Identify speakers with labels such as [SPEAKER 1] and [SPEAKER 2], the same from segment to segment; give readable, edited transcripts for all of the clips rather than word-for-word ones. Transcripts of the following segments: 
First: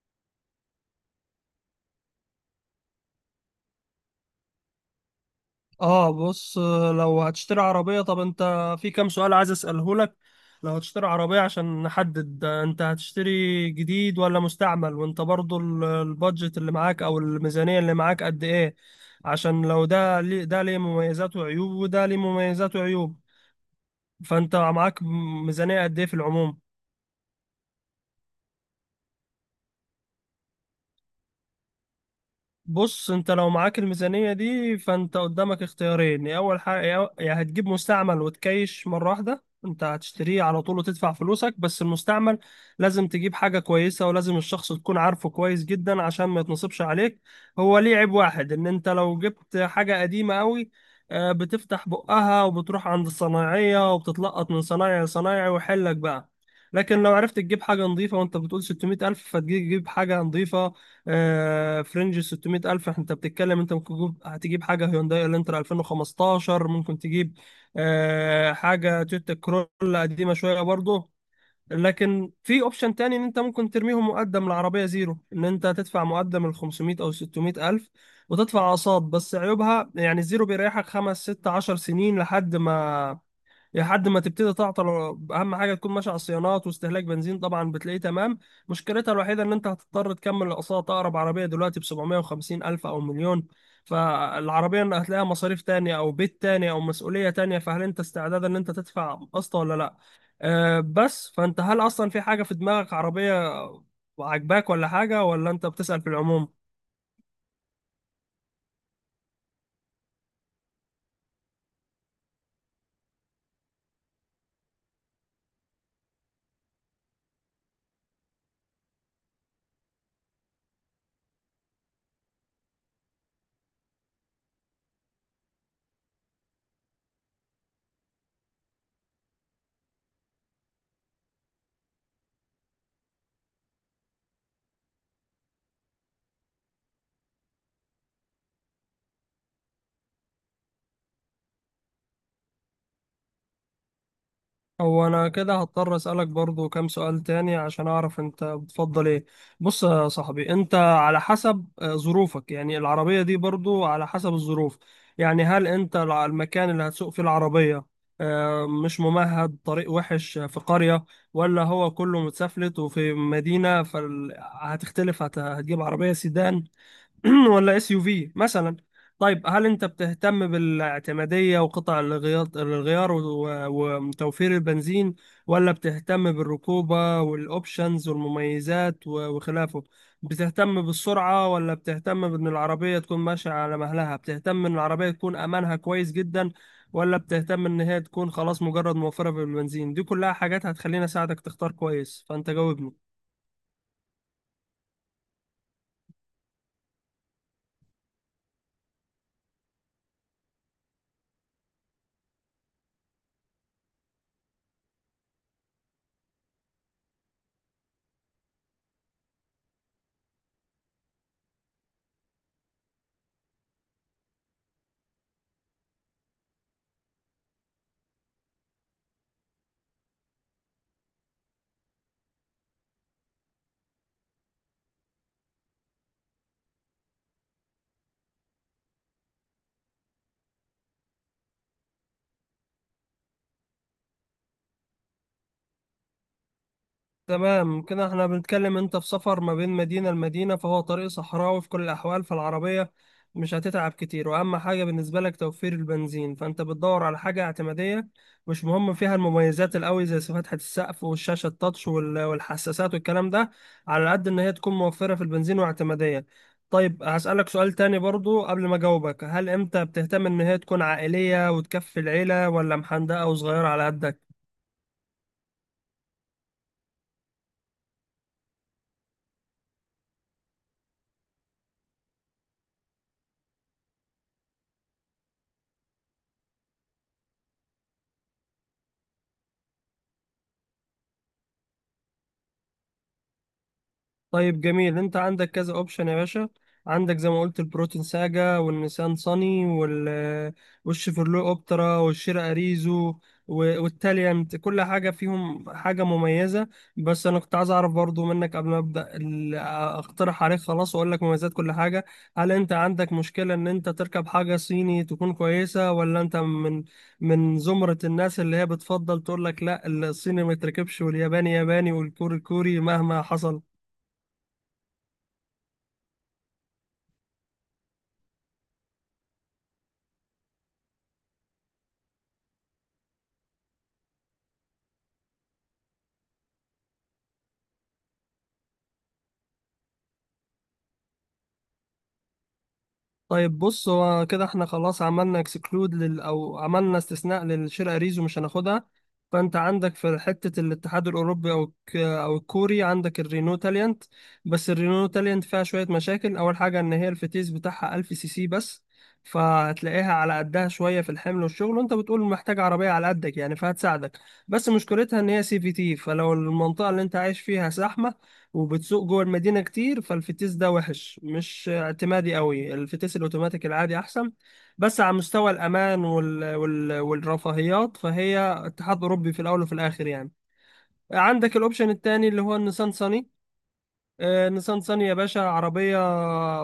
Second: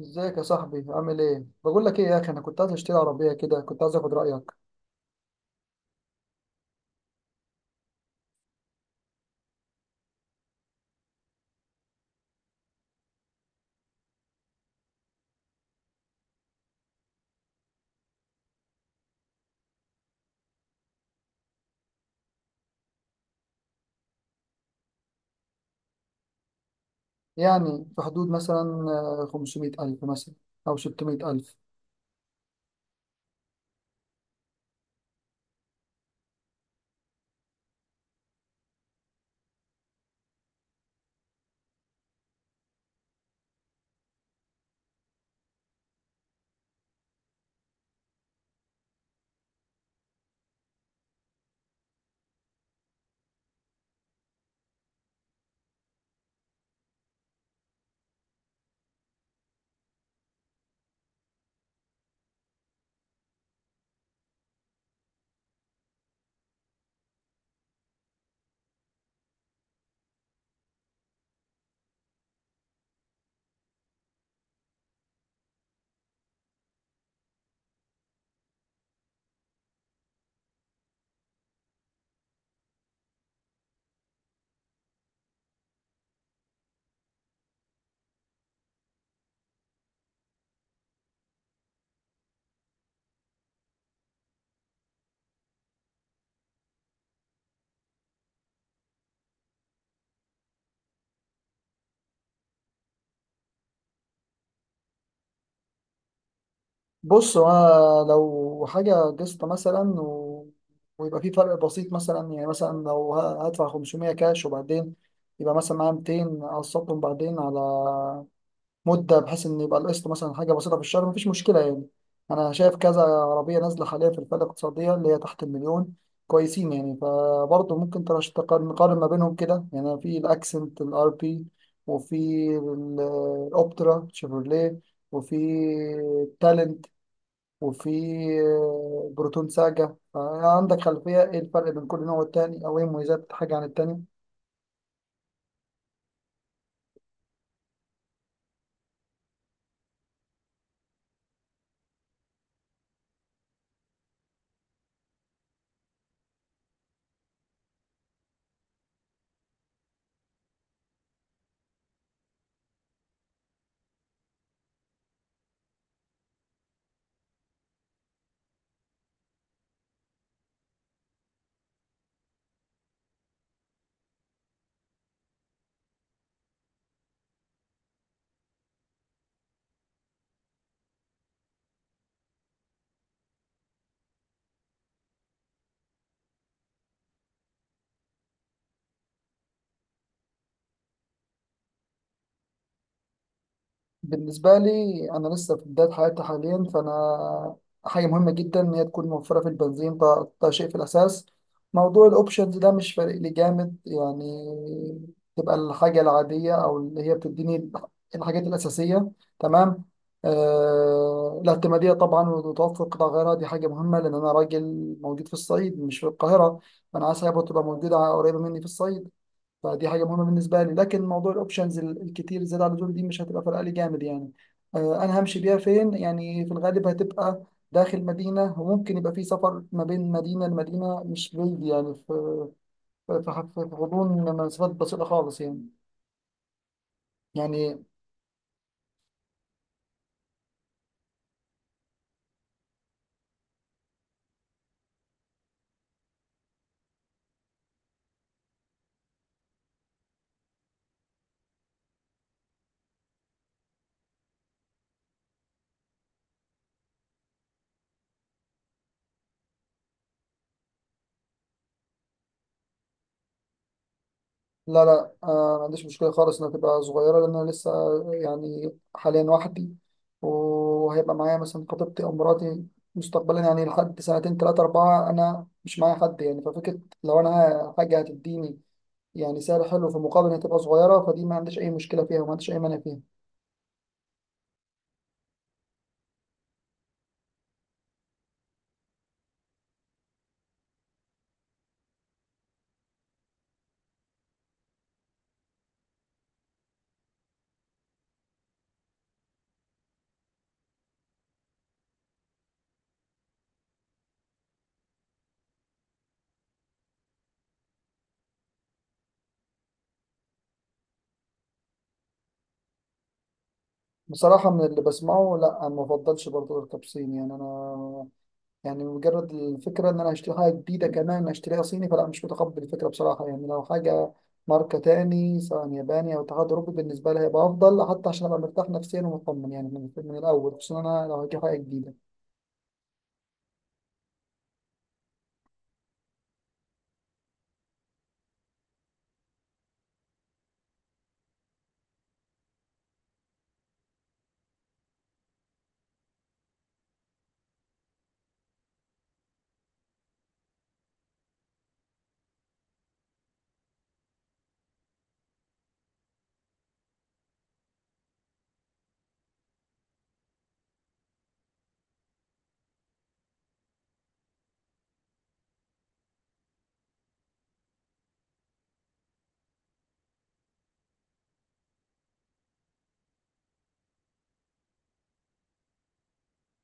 [SPEAKER 1] ازيك يا صاحبي؟ عامل ايه؟ بقول لك ايه يا اخي، انا كنت عايز اشتري عربيه كده، كنت عايز اخد رايك.
[SPEAKER 2] اه بص. لو هتشتري عربية، طب انت في كام سؤال عايز اسأله لك. لو هتشتري عربية، عشان نحدد انت هتشتري جديد ولا مستعمل، وانت برضو البادجت اللي معاك او الميزانية اللي معاك قد ايه؟ عشان لو ده ليه، ده ليه مميزات وعيوب، وده ليه مميزات وعيوب. فانت معاك ميزانية قد ايه في العموم؟
[SPEAKER 1] يعني في حدود مثلا 500,000 مثلا او 600,000.
[SPEAKER 2] بص، انت لو معاك الميزانية دي، فانت قدامك اختيارين. يا اول حاجة، يا هتجيب مستعمل وتكيش مرة واحدة، انت هتشتريه على طول وتدفع فلوسك. بس المستعمل لازم تجيب حاجة كويسة، ولازم الشخص تكون عارفه كويس جدا عشان ما يتنصبش عليك. هو ليه عيب واحد، ان انت لو جبت حاجة قديمة قوي، بتفتح بقها وبتروح عند الصنايعية وبتتلقط من صنايعي لصنايعي ويحلك بقى. لكن لو عرفت تجيب حاجة نظيفة، وانت بتقول 600 ألف، فتجيب حاجة نظيفة. فرنج 600 ألف انت بتتكلم، انت ممكن تجيب، هتجيب حاجة هيونداي الانترا 2015 ممكن تجيب، حاجة تويوتا كرولا قديمة شوية برضه. لكن في اوبشن تاني، ان انت ممكن ترميهم مقدم، العربية زيرو، ان انت تدفع مقدم ال 500 او 600 ألف وتدفع أقساط. بس عيوبها يعني الزيرو بيريحك خمس ست عشر سنين لحد ما، تبتدي تعطل. اهم حاجه تكون ماشي على الصيانات، واستهلاك بنزين طبعا بتلاقيه تمام. مشكلتها الوحيده ان انت هتضطر تكمل الاقساط. اقرب عربيه دلوقتي ب 750 الف او مليون، فالعربيه إن هتلاقيها مصاريف تانية او بيت تاني او مسؤوليه تانية، فهل انت استعداد ان انت تدفع قسط ولا لا؟ بس فانت هل اصلا في حاجه في دماغك، عربيه عاجباك، ولا حاجه، ولا انت بتسأل في العموم؟
[SPEAKER 1] بص، هو أنا لو حاجه قسط مثلا ويبقى في فرق بسيط مثلا، يعني مثلا لو هدفع 500 كاش، وبعدين يبقى مثلا معايا 200 اقسطهم بعدين على مده، بحيث ان يبقى القسط مثلا حاجه بسيطه في الشهر، مفيش مشكله يعني. انا شايف كذا عربيه نازله حاليا في الفئه الاقتصاديه اللي هي تحت المليون كويسين يعني، فبرضه ممكن نقارن ما بينهم كده يعني. في الاكسنت الار بي، وفي ال- الاوبترا شيفروليه، وفي تالنت، وفي بروتون ساجا. عندك خلفيه ايه الفرق بين كل نوع والتاني، او ايه مميزات حاجه عن التاني؟
[SPEAKER 2] هو انا كده هضطر اسالك برضو كام سؤال تاني عشان اعرف انت بتفضل ايه. بص يا صاحبي، انت على حسب ظروفك، يعني العربية دي برضو على حسب الظروف. يعني هل انت المكان اللي هتسوق فيه العربية مش ممهد، طريق وحش في قرية، ولا هو كله متسفلت وفي مدينة، فهتختلف. هتجيب عربية سيدان ولا اس يو في مثلا؟ طيب هل انت بتهتم بالاعتماديه وقطع الغيار وتوفير البنزين، ولا بتهتم بالركوبه والاوبشنز والمميزات وخلافه؟ بتهتم بالسرعه، ولا بتهتم بان العربيه تكون ماشيه على مهلها؟ بتهتم ان العربيه تكون امانها كويس جدا، ولا بتهتم ان هي تكون خلاص مجرد موفره بالبنزين؟ دي كلها حاجات هتخليني اساعدك تختار كويس، فانت جاوبني.
[SPEAKER 1] بالنسبة لي، أنا لسه في بداية حياتي حاليا، فأنا حاجة مهمة جدا إن هي تكون موفرة في البنزين، ده شيء في الأساس. موضوع الأوبشنز ده مش فارق لي جامد يعني، تبقى الحاجة العادية أو اللي هي بتديني الحاجات الأساسية، تمام. الاعتمادية طبعا، وتوفر قطع غيارها دي حاجة مهمة، لأن أنا راجل موجود في الصعيد مش في القاهرة، فأنا عايز حاجة تبقى موجودة قريبة مني في الصعيد. فدي حاجه مهمه بالنسبه لي، لكن موضوع الاوبشنز الكتير زياده عن اللزوم دي مش هتبقى فارقه لي جامد يعني. انا همشي بيها فين يعني؟ في الغالب هتبقى داخل مدينه، وممكن يبقى في سفر ما بين مدينه لمدينه، مش بعيد يعني، في غضون مسافات بسيطه خالص يعني. يعني
[SPEAKER 2] تمام، كده احنا بنتكلم انت في سفر ما بين مدينة لمدينة، فهو طريق صحراوي في كل الأحوال، فالعربية مش هتتعب كتير. وأهم حاجة بالنسبة لك توفير البنزين، فأنت بتدور على حاجة اعتمادية، مش مهم فيها المميزات القوي زي فتحة السقف والشاشة التاتش والحساسات والكلام ده. على قد إن هي تكون موفرة في البنزين واعتمادية. طيب هسألك سؤال تاني برضو قبل ما أجاوبك. هل أنت بتهتم إن هي تكون عائلية وتكفي العيلة، ولا محندقة وصغيرة على قدك؟
[SPEAKER 1] لا لا، ما عنديش مشكلة خالص إنها تبقى صغيرة، لأن أنا لسه يعني حاليا وحدي، وهيبقى معايا مثلا خطيبتي أو مراتي مستقبلا يعني، لحد سنتين تلاتة أربعة أنا مش معايا حد يعني. ففكرة لو أنا حاجة هتديني يعني سعر حلو في مقابل إنها تبقى صغيرة، فدي ما عنديش أي مشكلة فيها وما عنديش أي مانع فيها.
[SPEAKER 2] طيب جميل. انت عندك كذا اوبشن يا باشا. عندك زي ما قلت البروتين ساجا، والنيسان صني، وال والشيفرلو اوبترا، والشير اريزو، والتاليانت. كل حاجه فيهم حاجه مميزه. بس انا كنت عايز اعرف برضو منك قبل ما ابدا اقترح عليك خلاص واقول لك مميزات كل حاجه. هل انت عندك مشكله ان انت تركب حاجه صيني تكون كويسه، ولا انت من زمره الناس اللي هي بتفضل تقول لك لا، الصيني ما يتركبش، والياباني ياباني، والكوري كوري مهما حصل؟
[SPEAKER 1] بصراحة، من اللي بسمعه لا، أنا ما بفضلش برضه التبصين يعني، أنا يعني مجرد الفكرة إن أنا هشتري حاجة جديدة كمان أشتريها صيني، فلا، مش متقبل الفكرة بصراحة يعني. لو حاجة ماركة تاني، سواء ياباني أو اتحاد أوروبي، بالنسبة لي هيبقى أفضل، حتى عشان أبقى مرتاح نفسيا ومطمن يعني من الأول، خصوصا أنا لو هجيب حاجة جديدة.
[SPEAKER 2] طيب بص، هو كده احنا خلاص عملنا اكسكلود لل او عملنا استثناء للشرق ريزو مش هناخدها. فانت عندك في حتة الاتحاد الاوروبي، او الكوري عندك الرينو تاليانت. بس الرينو تاليانت فيها شوية مشاكل. اول حاجة ان هي الفتيس بتاعها 1000 سي سي بس، فهتلاقيها على قدها شوية في الحمل والشغل، وانت بتقول محتاج عربية على قدك يعني فهتساعدك. بس مشكلتها ان هي سي في تي، فلو المنطقة اللي انت عايش فيها زحمة وبتسوق جوه المدينة كتير، فالفتيس ده وحش، مش اعتمادي قوي. الفتيس الاوتوماتيك العادي احسن. بس على مستوى الامان والرفاهيات، فهي اتحاد اوروبي في الاول وفي الاخر يعني. عندك الاوبشن التاني اللي هو النيسان صني. نيسان صني يا باشا، عربية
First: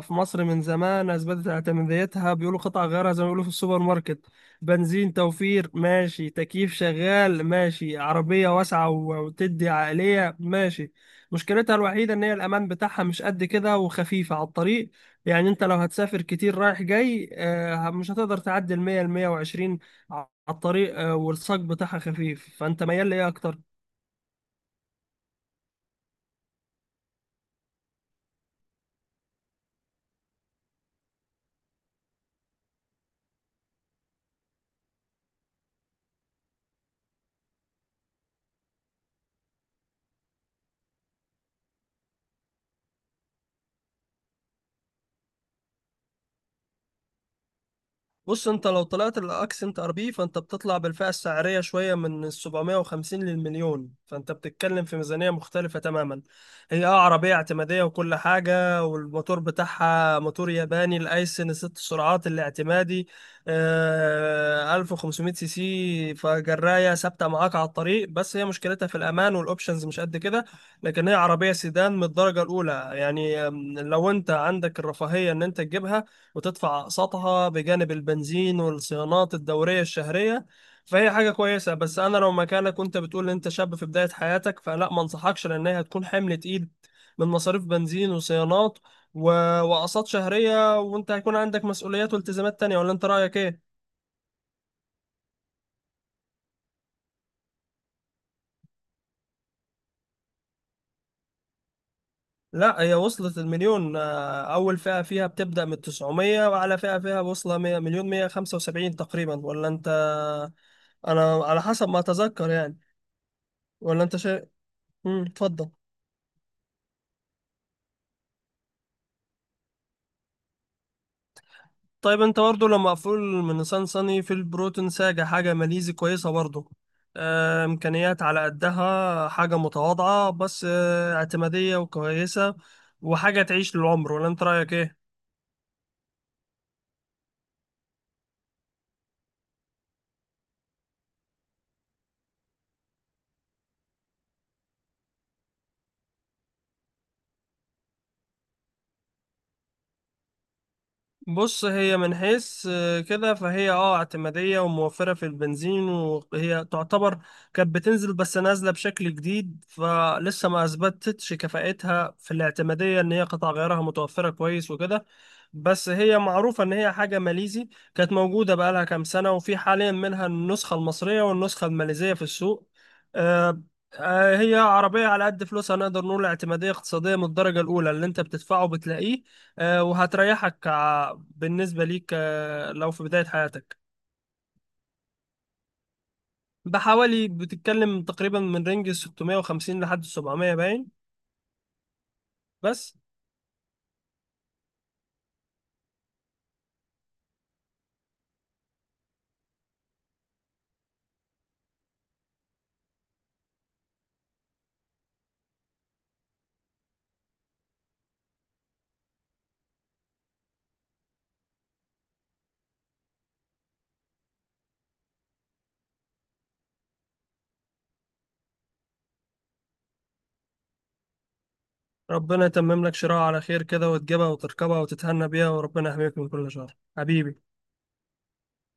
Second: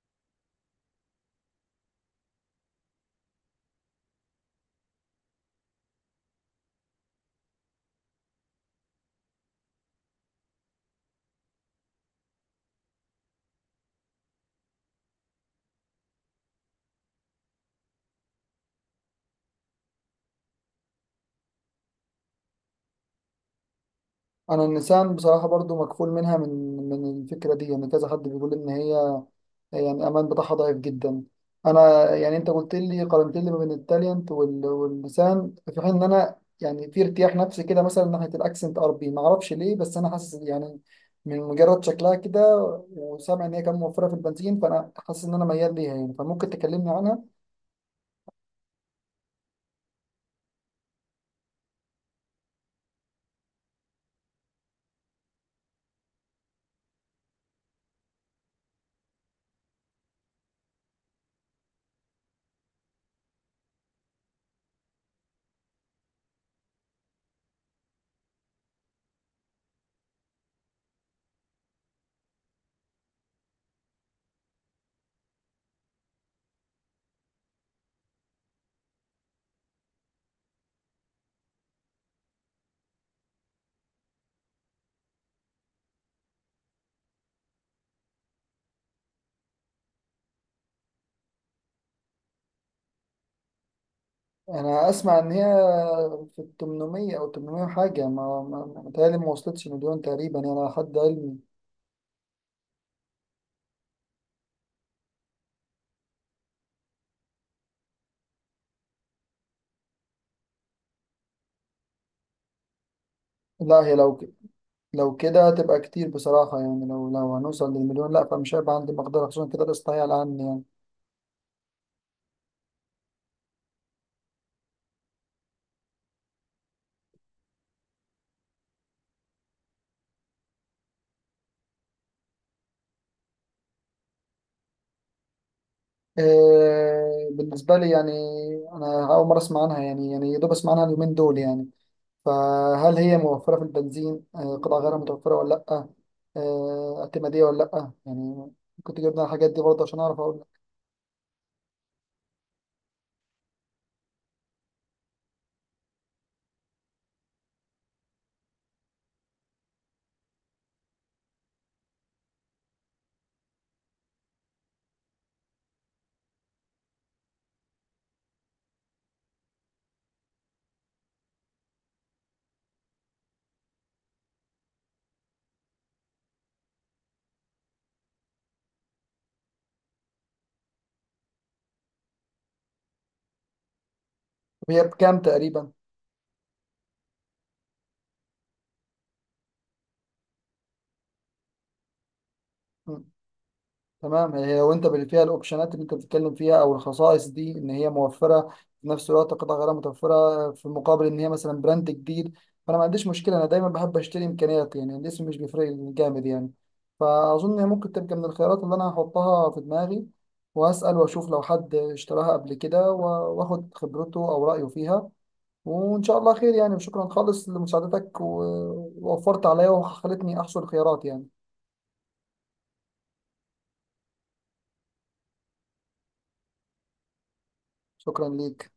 [SPEAKER 2] في مصر من زمان أثبتت اعتماديتها. بيقولوا قطع غيارها زي ما بيقولوا في السوبر ماركت. بنزين توفير ماشي، تكييف شغال ماشي، عربية واسعة وتدي عقلية ماشي. مشكلتها الوحيدة إن هي الأمان بتاعها مش قد كده، وخفيفة على الطريق. يعني أنت لو هتسافر كتير رايح جاي، مش هتقدر تعدي المية، المية وعشرين على الطريق. والصاج بتاعها خفيف. فأنت ميال لإيه أكتر؟
[SPEAKER 1] انا النسان بصراحه برضو مكفول منها، من الفكره دي يعني، كذا حد بيقول ان هي يعني الامان بتاعها ضعيف جدا. انا يعني انت قلت لي قارنت لي ما بين التالينت واللسان، في حين ان انا يعني في ارتياح نفسي كده مثلا ناحيه الاكسنت اربي، ما اعرفش ليه، بس انا حاسس يعني من مجرد شكلها كده، وسامع ان هي كانت موفره في البنزين، فانا حاسس ان انا ميال ليها يعني، فممكن تكلمني عنها؟
[SPEAKER 2] بص، انت لو طلعت الاكسنت ار بي، فانت بتطلع بالفئه السعريه شويه، من ال 750 للمليون، فانت بتتكلم في ميزانيه مختلفه تماما. هي اه عربيه اعتماديه وكل حاجه، والموتور بتاعها موتور ياباني، الايسن ست سرعات الاعتمادي، آه 1500 سي سي، فجرايه ثابته معاك على الطريق. بس هي مشكلتها في الامان والاوبشنز مش قد كده. لكن هي عربيه سيدان من الدرجه الاولى يعني. لو انت عندك الرفاهيه ان انت تجيبها وتدفع أقساطها بجانب البنزين والصيانات الدورية الشهرية، فهي حاجة كويسة. بس أنا لو مكانك، وأنت بتقول إن أنت شاب في بداية حياتك، فلا، ما أنصحكش، لأن هي هتكون حمل تقيل من مصاريف بنزين وصيانات و... وأقساط شهرية، وأنت هيكون عندك مسؤوليات والتزامات تانية. ولا أنت رأيك إيه؟
[SPEAKER 1] انا اسمع ان هي في ال 800 او 800 حاجه، متهيألي ما وصلتش مليون تقريبا يعني، على حد علمي.
[SPEAKER 2] لا، هي وصلت المليون. أول فئة فيها بتبدأ من 900، وأعلى فئة فيها واصلة 100 مليون 175 تقريبا، ولا أنت؟ أنا على حسب ما أتذكر يعني.
[SPEAKER 1] لا هي
[SPEAKER 2] ولا أنت شيء؟
[SPEAKER 1] لو كده
[SPEAKER 2] اتفضل.
[SPEAKER 1] هتبقى كتير بصراحة يعني. لو هنوصل للمليون، لا، فمش هيبقى عندي مقدرة، خصوصا كده القسط هي على عني يعني.
[SPEAKER 2] طيب انت برضه لو مقفول من نيسان صني، في البروتون ساجة، حاجة ماليزي كويسة برضه. إمكانيات على قدها، حاجة متواضعة، بس اعتمادية وكويسة، وحاجة تعيش للعمر. ولا انت رأيك ايه؟
[SPEAKER 1] إيه بالنسبة لي يعني؟ أنا أول مرة أسمع عنها يعني يا دوب أسمع عنها اليومين دول يعني. فهل هي موفرة في البنزين؟ قطع غيرها متوفرة ولا لأ؟ اعتمادية ولا لأ يعني؟ كنت جبنا الحاجات دي برضه عشان أعرف أقول لك.
[SPEAKER 2] بص، هي من حيث كده، فهي اه اعتمادية وموفرة في البنزين. وهي تعتبر كانت بتنزل، بس نازلة بشكل جديد، فلسه ما اثبتتش كفاءتها في الاعتمادية ان هي قطع غيارها متوفرة كويس وكده. بس هي معروفة ان هي حاجة ماليزي، كانت موجودة بقالها كام سنة، وفي حاليا منها النسخة المصرية والنسخة الماليزية في السوق. آه، هي عربية على قد فلوسها، نقدر نقول اعتمادية اقتصادية من الدرجة الأولى، اللي أنت بتدفعه بتلاقيه. وهتريحك بالنسبة ليك لو في بداية حياتك.
[SPEAKER 1] طب هي بكام تقريبا؟
[SPEAKER 2] بحوالي بتتكلم تقريبا من رينج 650 لحد 700 باين. بس،
[SPEAKER 1] تمام، هي وانت اللي فيها الاوبشنات اللي انت بتتكلم فيها او الخصائص دي، ان هي موفره في نفس الوقت قطع غيار متوفره، في مقابل ان هي مثلا براند جديد، فانا ما عنديش مشكله، انا دايما بحب اشتري امكانيات يعني، الاسم مش بيفرق لي جامد يعني. فاظن هي ممكن تبقى من الخيارات اللي انا هحطها في دماغي، واسال واشوف لو حد اشتراها قبل كده واخد خبرته او رايه فيها. وان شاء الله خير يعني، وشكرا خالص لمساعدتك، ووفرت عليا وخلتني احصل خيارات يعني.
[SPEAKER 2] ربنا يتمم لك شراء على خير كده، وتجيبها وتركبها وتتهنى بيها، وربنا يحميك من كل شر حبيبي.
[SPEAKER 1] شكرا ليك.